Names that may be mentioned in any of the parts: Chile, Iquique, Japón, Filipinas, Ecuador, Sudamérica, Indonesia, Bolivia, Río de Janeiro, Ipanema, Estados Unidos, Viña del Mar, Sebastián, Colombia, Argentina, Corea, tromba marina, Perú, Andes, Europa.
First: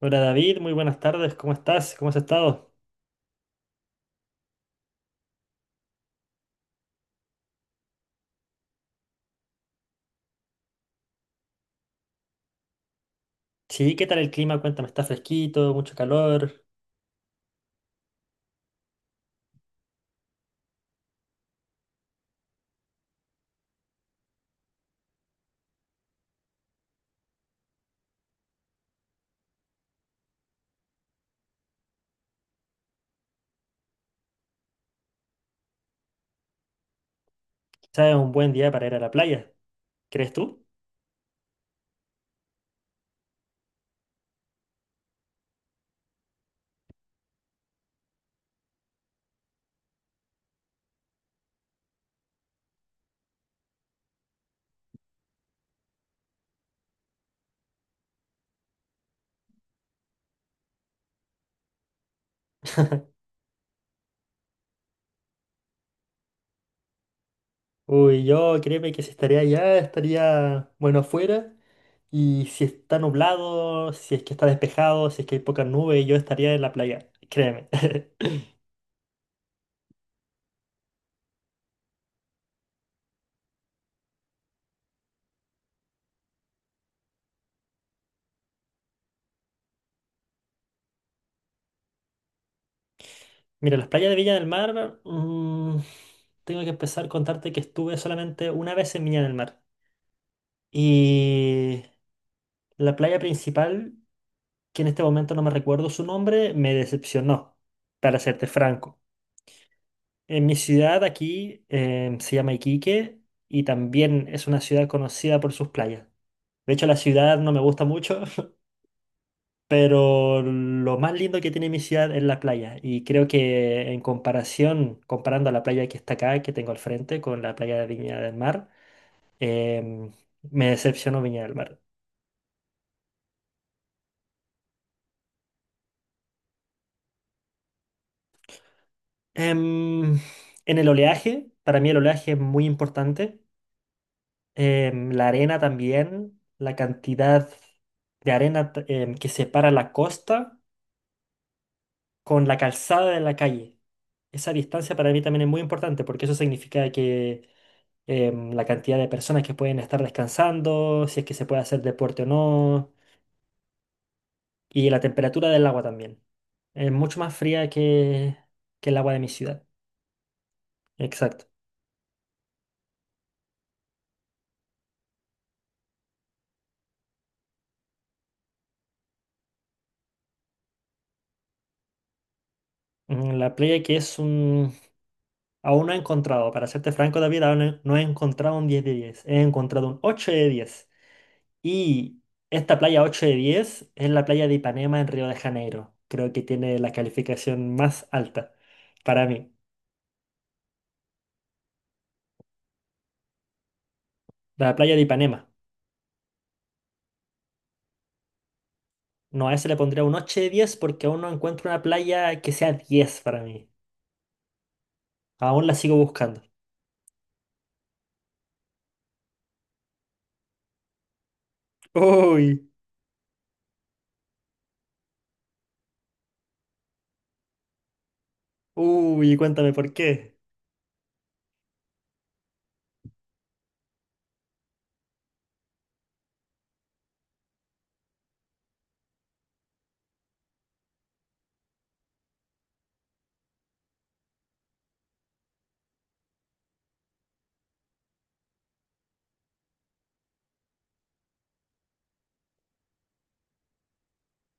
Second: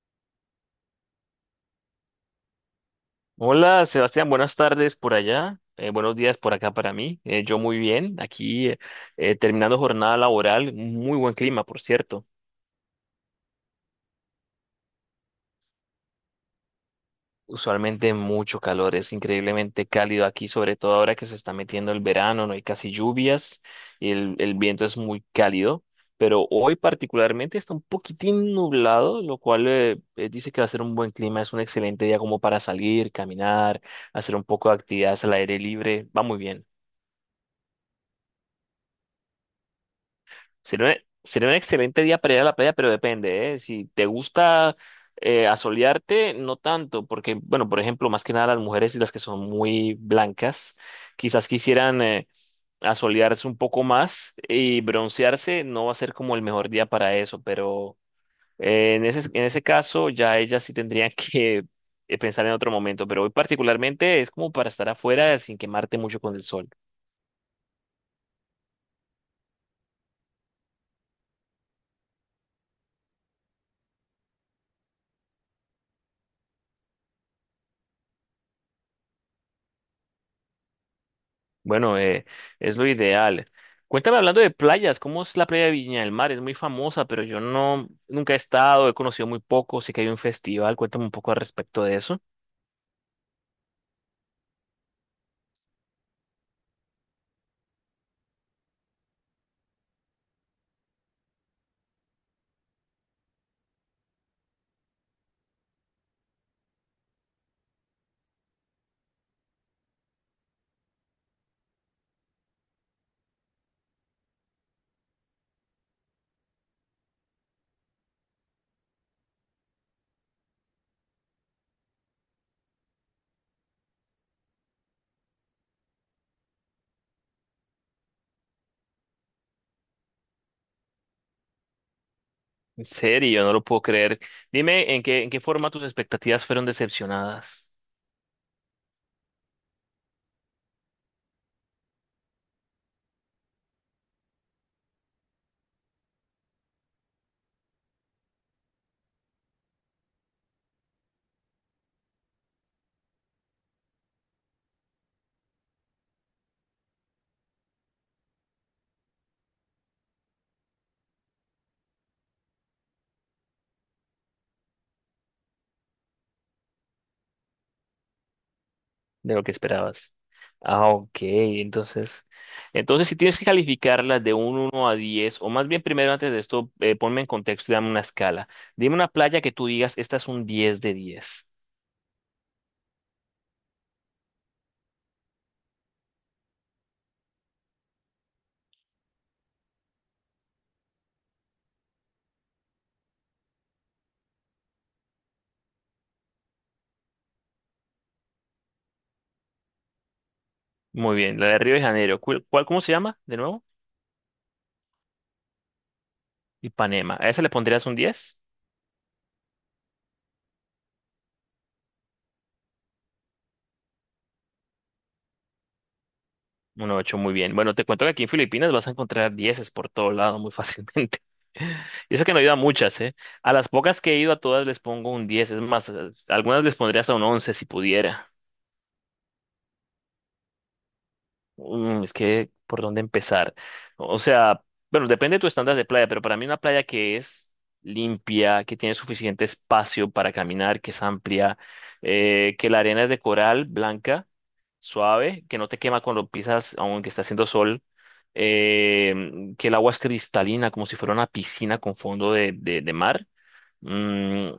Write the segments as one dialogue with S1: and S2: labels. S1: Hola David, muy buenas tardes, ¿cómo estás? ¿Cómo has estado?
S2: Hola, Sebastián, buenas tardes por allá, buenos días por acá para mí. Yo muy bien, aquí terminando jornada laboral, muy buen clima, por cierto.
S1: Sí, ¿qué tal el clima? Cuéntame, ¿está fresquito, mucho calor?
S2: Usualmente mucho calor, es increíblemente cálido aquí, sobre todo ahora que se está metiendo el verano, no hay casi lluvias y el viento es muy cálido, pero hoy particularmente está un poquitín nublado, lo cual dice que va a ser un buen clima, es un excelente día como para salir, caminar, hacer un poco de actividades al aire libre, va muy bien.
S1: ¿Sabes? Un buen día para ir a la playa, ¿crees tú?
S2: Sería un, sería un excelente día para ir a la playa, pero depende, ¿eh? Si te gusta asolearte, no tanto, porque, bueno, por ejemplo, más que nada las mujeres y las que son muy blancas, quizás quisieran asolearse un poco más y broncearse, no va a ser como el mejor día para eso, pero en en ese caso ya ellas sí tendrían que pensar en otro momento, pero hoy particularmente es como para estar afuera sin quemarte mucho con el sol.
S1: Uy, yo créeme que si estaría allá, estaría, bueno, afuera. Y si está nublado, si es que está despejado, si es que hay pocas nubes, yo estaría en la playa, créeme.
S2: Bueno, es lo ideal. Cuéntame, hablando de playas, ¿cómo es la playa de Viña del Mar? Es muy famosa, pero yo no, nunca he estado, he conocido muy poco, sé que hay un festival, cuéntame un poco al respecto de eso.
S1: Mira, las playas de Viña del Mar, tengo que empezar a contarte que estuve solamente una vez en Viña del Mar. Y la playa principal que en este momento no me recuerdo su nombre, me decepcionó, para serte franco. En mi ciudad aquí se llama Iquique y también es una ciudad conocida por sus playas. De hecho, la ciudad no me gusta mucho, pero lo más lindo que tiene mi ciudad es la playa. Y creo que en comparación, comparando a la playa que está acá, que tengo al frente, con la playa de Viña del Mar, em, me decepcionó Viña del Mar.
S2: En serio, no lo puedo creer. Dime en en qué forma tus expectativas fueron decepcionadas
S1: Em, en el oleaje, para mí el oleaje es muy importante. La arena también, la cantidad de arena que separa la costa con la calzada de la calle. Esa distancia para mí también es muy importante porque eso significa que la cantidad de personas que pueden estar descansando, si es que se puede hacer deporte o no, y la temperatura del agua también. Es mucho más fría que el agua de mi
S2: de lo que
S1: ciudad.
S2: esperabas. Ah, ok,
S1: Exacto.
S2: entonces si tienes que calificarlas de un 1 a 10, o más bien primero antes de esto, ponme en contexto y dame una escala. Dime una playa que tú digas, esta es un 10 de 10.
S1: Mm, La playa que es un, Aún no he encontrado, para serte franco, David, aún no he encontrado un 10 de 10. He encontrado un 8 de 10. Y esta playa 8 de 10 es la playa de Ipanema en Río de Janeiro. Creo que tiene la calificación más alta para mí.
S2: Muy bien, la de Río de Janeiro. Cómo se llama de nuevo?
S1: La playa de Ipanema.
S2: Ipanema. ¿A esa le pondrías un 10?
S1: No, a ese le pondría un 8 de 10 porque aún no encuentro una playa que sea 10 para mí. Aún la sigo buscando.
S2: Un 8, muy bien. Bueno, te cuento que aquí en Filipinas vas a encontrar dieces por todo lado muy fácilmente. Y eso que no he ido a
S1: Uy,
S2: muchas, ¿eh? A las pocas que he ido a todas les pongo un 10. Es más, algunas les pondría hasta un 11 si pudiera.
S1: uy, cuéntame por qué.
S2: Mm, es que, ¿por dónde empezar? O sea, bueno, depende de tu estándar de playa, pero para mí una playa que es limpia, que tiene suficiente espacio para caminar, que es amplia, que la arena es de coral blanca suave, que no te quema cuando pisas, aunque está haciendo sol, que el agua es cristalina, como si fuera una piscina con fondo de, de mar. Mm,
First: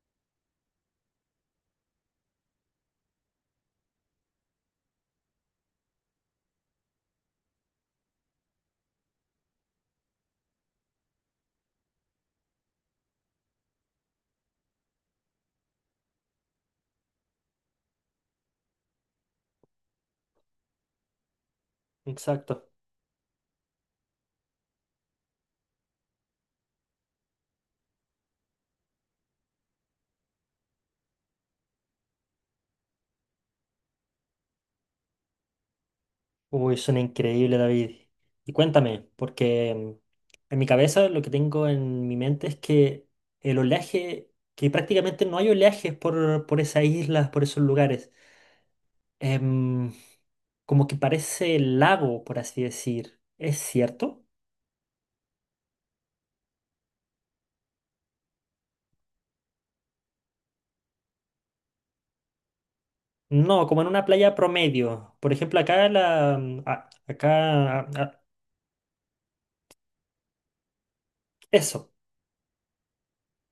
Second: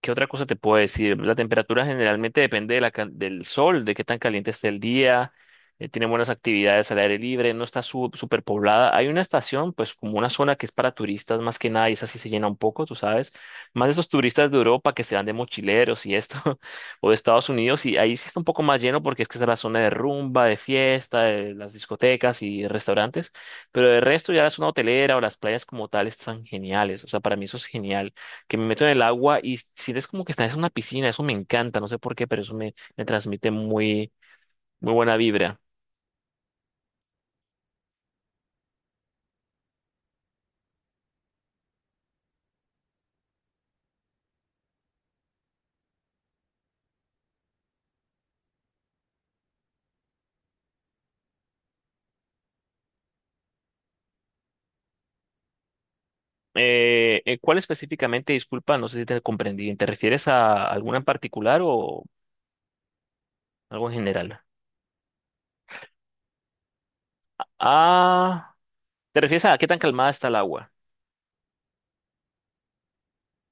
S2: ¿Qué otra cosa te puedo decir? La temperatura generalmente depende de la del sol, de qué tan caliente esté el día. Tiene buenas actividades al aire libre, no está súper poblada. Hay una estación, pues como una zona que es para turistas más que nada, y esa sí se llena un poco, tú sabes. Más esos turistas de Europa que se van de mochileros y esto, o de Estados Unidos, y ahí sí está un poco más lleno porque es que esa es la zona de rumba, de fiesta, de las discotecas y
S1: Exacto.
S2: restaurantes. Pero el resto ya la zona hotelera o las playas como tal están geniales. O sea, para mí eso es genial, que me meto en el agua y sientes como que estás en una piscina, eso me encanta, no sé por qué, pero eso me, me transmite muy, muy buena vibra.
S1: Uy, suena increíble, David. Y cuéntame, porque en mi cabeza lo que tengo en mi mente es que el oleaje, que prácticamente no hay oleajes por esas islas, por esos lugares. Em, como que parece lago, por así decir. ¿Es cierto?
S2: ¿Cuál específicamente? Disculpa, no sé si te comprendí bien. ¿Te refieres a alguna en particular o
S1: No, como en
S2: algo en
S1: una playa
S2: general?
S1: promedio. Por ejemplo, acá la... mm, a- acá... a-
S2: Ah, ¿te refieres a qué tan calmada está el agua?
S1: eso,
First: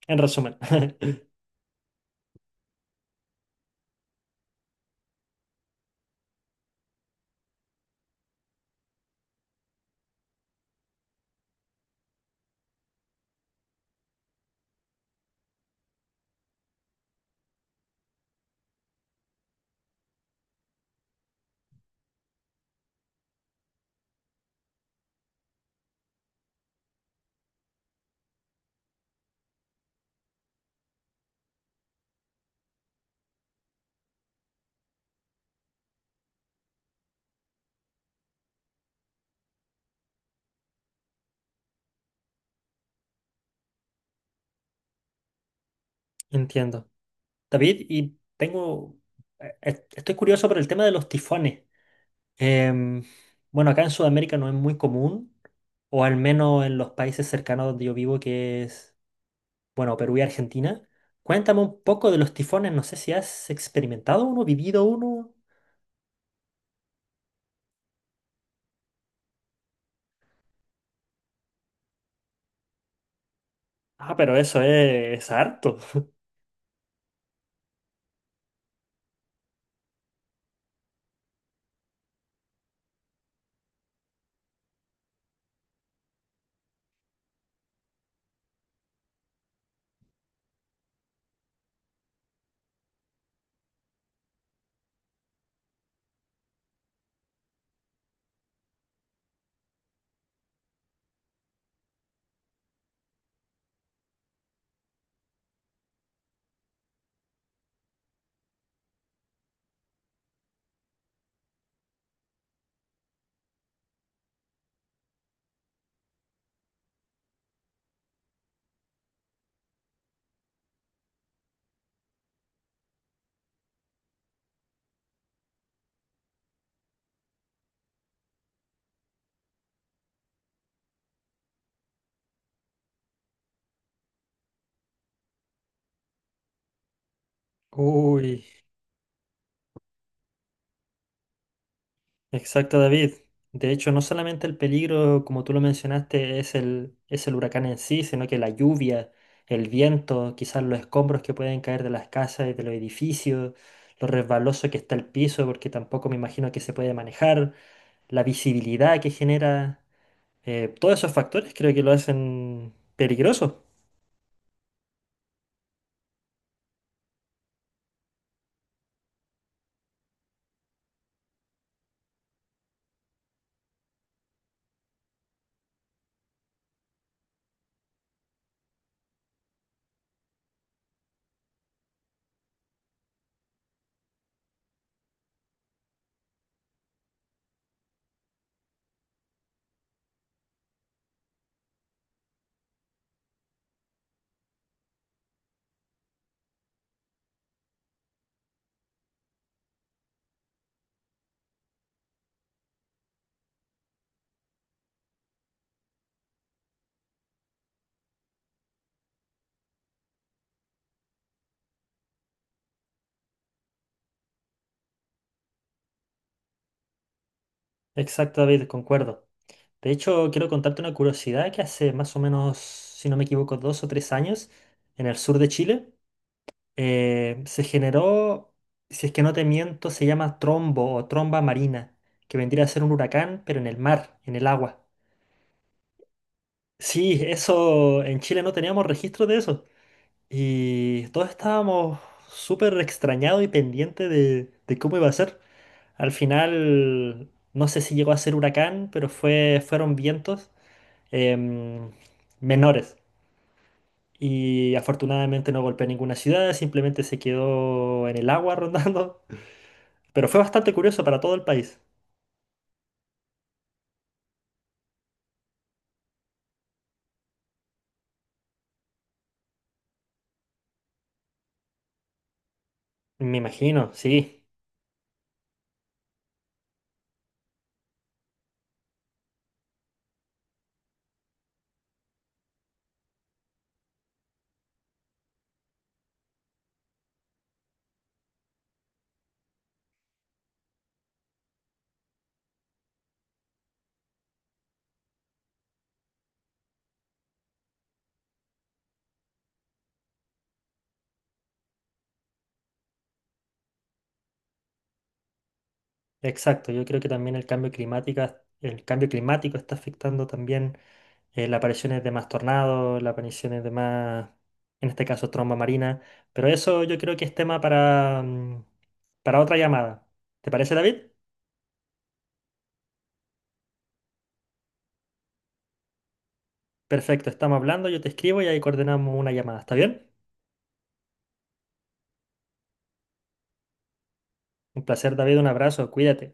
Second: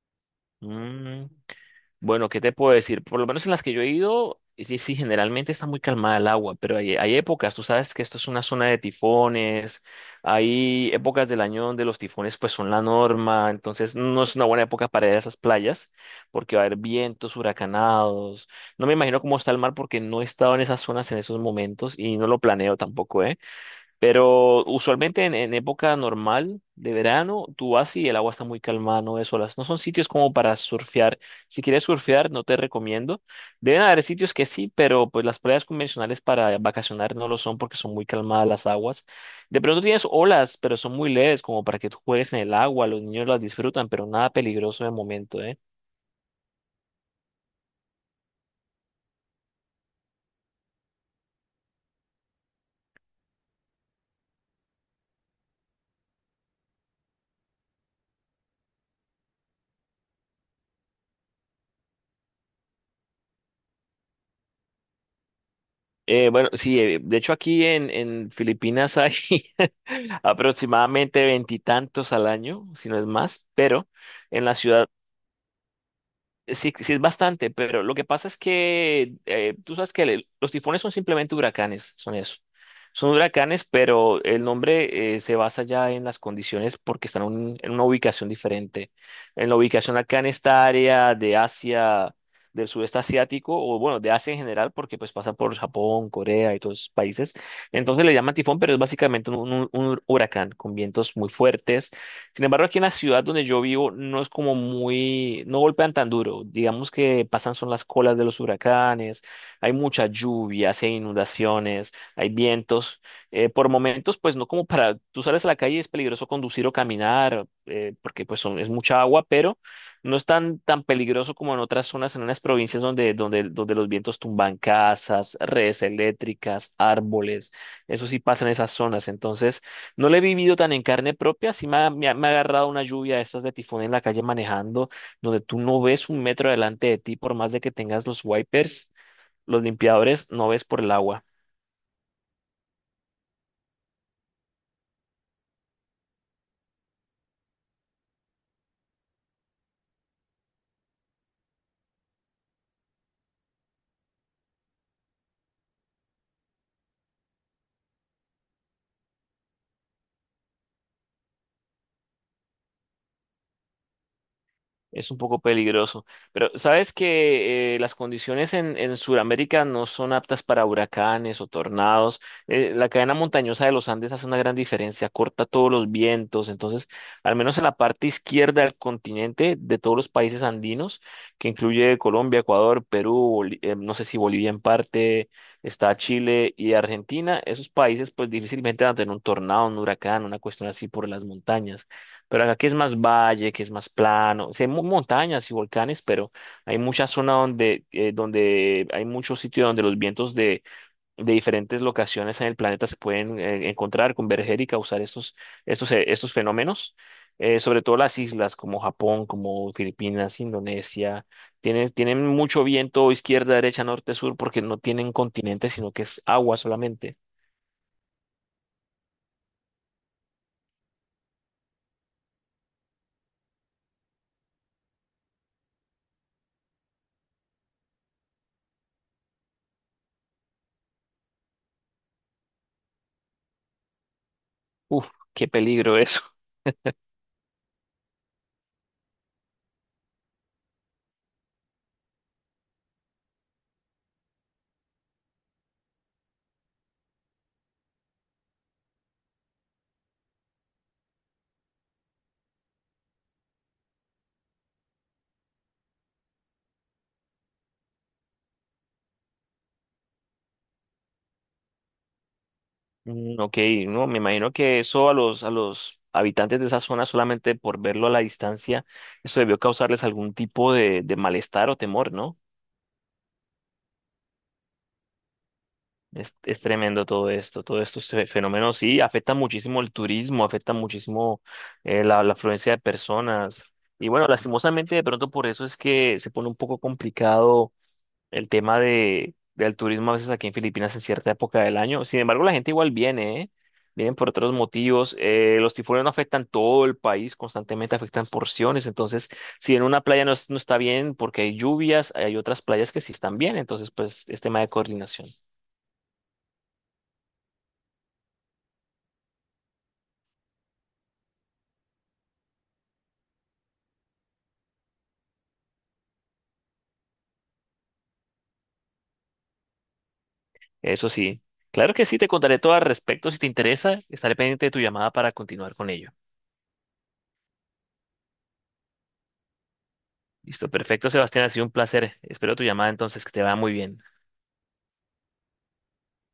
S1: en resumen.
S2: Mm, Bueno, ¿qué te puedo decir? Por lo menos en las que yo he ido, sí, sí, generalmente está muy calmada el agua, pero hay épocas, tú sabes que esto es una zona de tifones, hay épocas del año donde los tifones pues son la norma, entonces no es una buena época para ir a esas playas porque va a haber vientos huracanados. No me imagino cómo está el mar porque no he estado en esas zonas en esos momentos y no lo planeo tampoco, ¿eh? Pero usualmente en época normal de verano, tú vas y el agua está muy calmada, no ves olas. No son sitios como para surfear. Si quieres surfear, no te recomiendo. Deben haber sitios que sí, pero pues las playas convencionales para vacacionar no lo son porque son muy calmadas las aguas. De pronto tienes olas, pero son muy leves como para que tú juegues en el agua. Los niños las disfrutan, pero nada peligroso de momento, ¿eh?
S1: Entiendo. David, estoy curioso por el tema de los tifones. Em, bueno, acá en Sudamérica no es muy común, o al menos en los países cercanos donde yo vivo, que es, bueno, Perú y Argentina. Cuéntame un poco de los tifones, no sé si has experimentado uno, vivido uno.
S2: Bueno, sí, de hecho aquí en Filipinas hay aproximadamente veintitantos al año, si no es más, pero
S1: Ah, pero
S2: en la
S1: eso
S2: ciudad
S1: es harto.
S2: sí, sí es bastante, pero lo que pasa es que tú sabes que los tifones son simplemente huracanes, son eso. Son huracanes, pero el nombre se basa ya en las condiciones porque están en una ubicación diferente. En la ubicación acá en esta área de Asia, del sudeste asiático, o bueno, de Asia en general, porque pues pasa por Japón, Corea y todos esos países. Entonces le llaman tifón, pero es básicamente un, un huracán con vientos muy fuertes. Sin embargo, aquí en la ciudad donde yo vivo no es como muy, no golpean tan duro. Digamos que pasan son las colas de los huracanes, hay mucha lluvia, hay inundaciones, hay vientos. Por momentos, pues no como para, tú sales a la calle y es peligroso conducir o caminar, porque pues es mucha agua, pero no es tan, tan peligroso como en otras zonas, en unas provincias donde, donde los vientos tumban casas, redes eléctricas, árboles. Eso sí pasa en esas zonas. Entonces, no lo he vivido tan en carne propia, sí me ha, me ha agarrado una lluvia de estas de tifón en la calle manejando, donde tú no ves un metro delante de ti, por más de que tengas los
S1: Uy.
S2: wipers, los limpiadores, no ves por el agua.
S1: Exacto, David. De hecho, no solamente el peligro, como tú lo mencionaste, es el huracán en sí, sino que la lluvia, el viento, quizás los escombros que pueden caer de las casas y de los edificios, lo resbaloso que está el piso, porque tampoco me imagino que se puede manejar, la visibilidad que genera, todos esos factores creo que lo hacen peligroso.
S2: Es un poco peligroso, pero sabes que las condiciones en Sudamérica no son aptas para huracanes o tornados. La cadena montañosa de los Andes hace una gran diferencia, corta todos los vientos. Entonces, al menos en la parte izquierda del continente de todos los países andinos, que incluye Colombia, Ecuador, Perú, no sé si Bolivia en parte, está Chile y Argentina, esos países pues difícilmente van a tener un tornado, un huracán, una cuestión así por las montañas. Pero acá que es más valle, que es más plano, sí hay montañas y volcanes, pero hay mucha zona donde, donde hay muchos sitios donde los vientos de diferentes locaciones en el planeta se pueden encontrar, converger y causar estos, estos fenómenos. Sobre todo las islas como Japón, como Filipinas, Indonesia, tienen, tienen mucho viento izquierda, derecha, norte, sur, porque no tienen continente, sino que es agua solamente.
S1: Exacto, David, concuerdo. De hecho, quiero contarte una curiosidad que hace más o menos, si no me equivoco, 2 o 3 años, en el sur de Chile, se generó, si es que no te miento, se llama trombo o tromba marina, que vendría a ser un huracán, pero en el mar, en el agua.
S2: Uf, qué peligro eso.
S1: Sí, eso en Chile no teníamos registro de eso. Y todos estábamos súper extrañados y pendientes de cómo iba a ser. Al final, no sé si llegó a ser huracán, pero fueron vientos em, menores. Y afortunadamente no golpeó ninguna ciudad, simplemente se quedó en el agua rondando. Pero fue bastante curioso para todo el país.
S2: Ok, no, me imagino que eso a los habitantes de esa zona, solamente por verlo a la distancia, eso debió causarles algún tipo de malestar o temor, ¿no?
S1: Me imagino, sí,
S2: Es tremendo todo esto, todos estos fenómenos, sí, afecta muchísimo el turismo, afecta muchísimo la, la afluencia de personas. Y bueno, lastimosamente de pronto por eso es que se pone un poco complicado el tema de, del turismo a veces aquí en Filipinas en cierta época del año. Sin embargo, la gente igual viene, ¿eh? Vienen por otros motivos. Los tifones no afectan todo el país, constantemente afectan porciones. Entonces, si en una playa no, no está bien porque hay lluvias, hay otras playas que sí están bien. Entonces, pues es tema de coordinación.
S1: exacto. Yo creo que también el cambio climático está afectando también, las apariciones de más tornados, las apariciones de más, en este caso, tromba marina. Pero eso yo creo que es tema para otra llamada. ¿Te parece, David?
S2: Eso sí. Claro que sí, te contaré todo al respecto. Si te interesa, estaré pendiente de tu llamada para continuar con ello.
S1: Perfecto, estamos hablando, yo te escribo y ahí coordinamos una llamada. ¿Está bien?
S2: Listo, perfecto, Sebastián, ha sido un placer. Espero tu llamada entonces, que te vaya muy bien.
S1: Un placer, David, un abrazo, cuídate.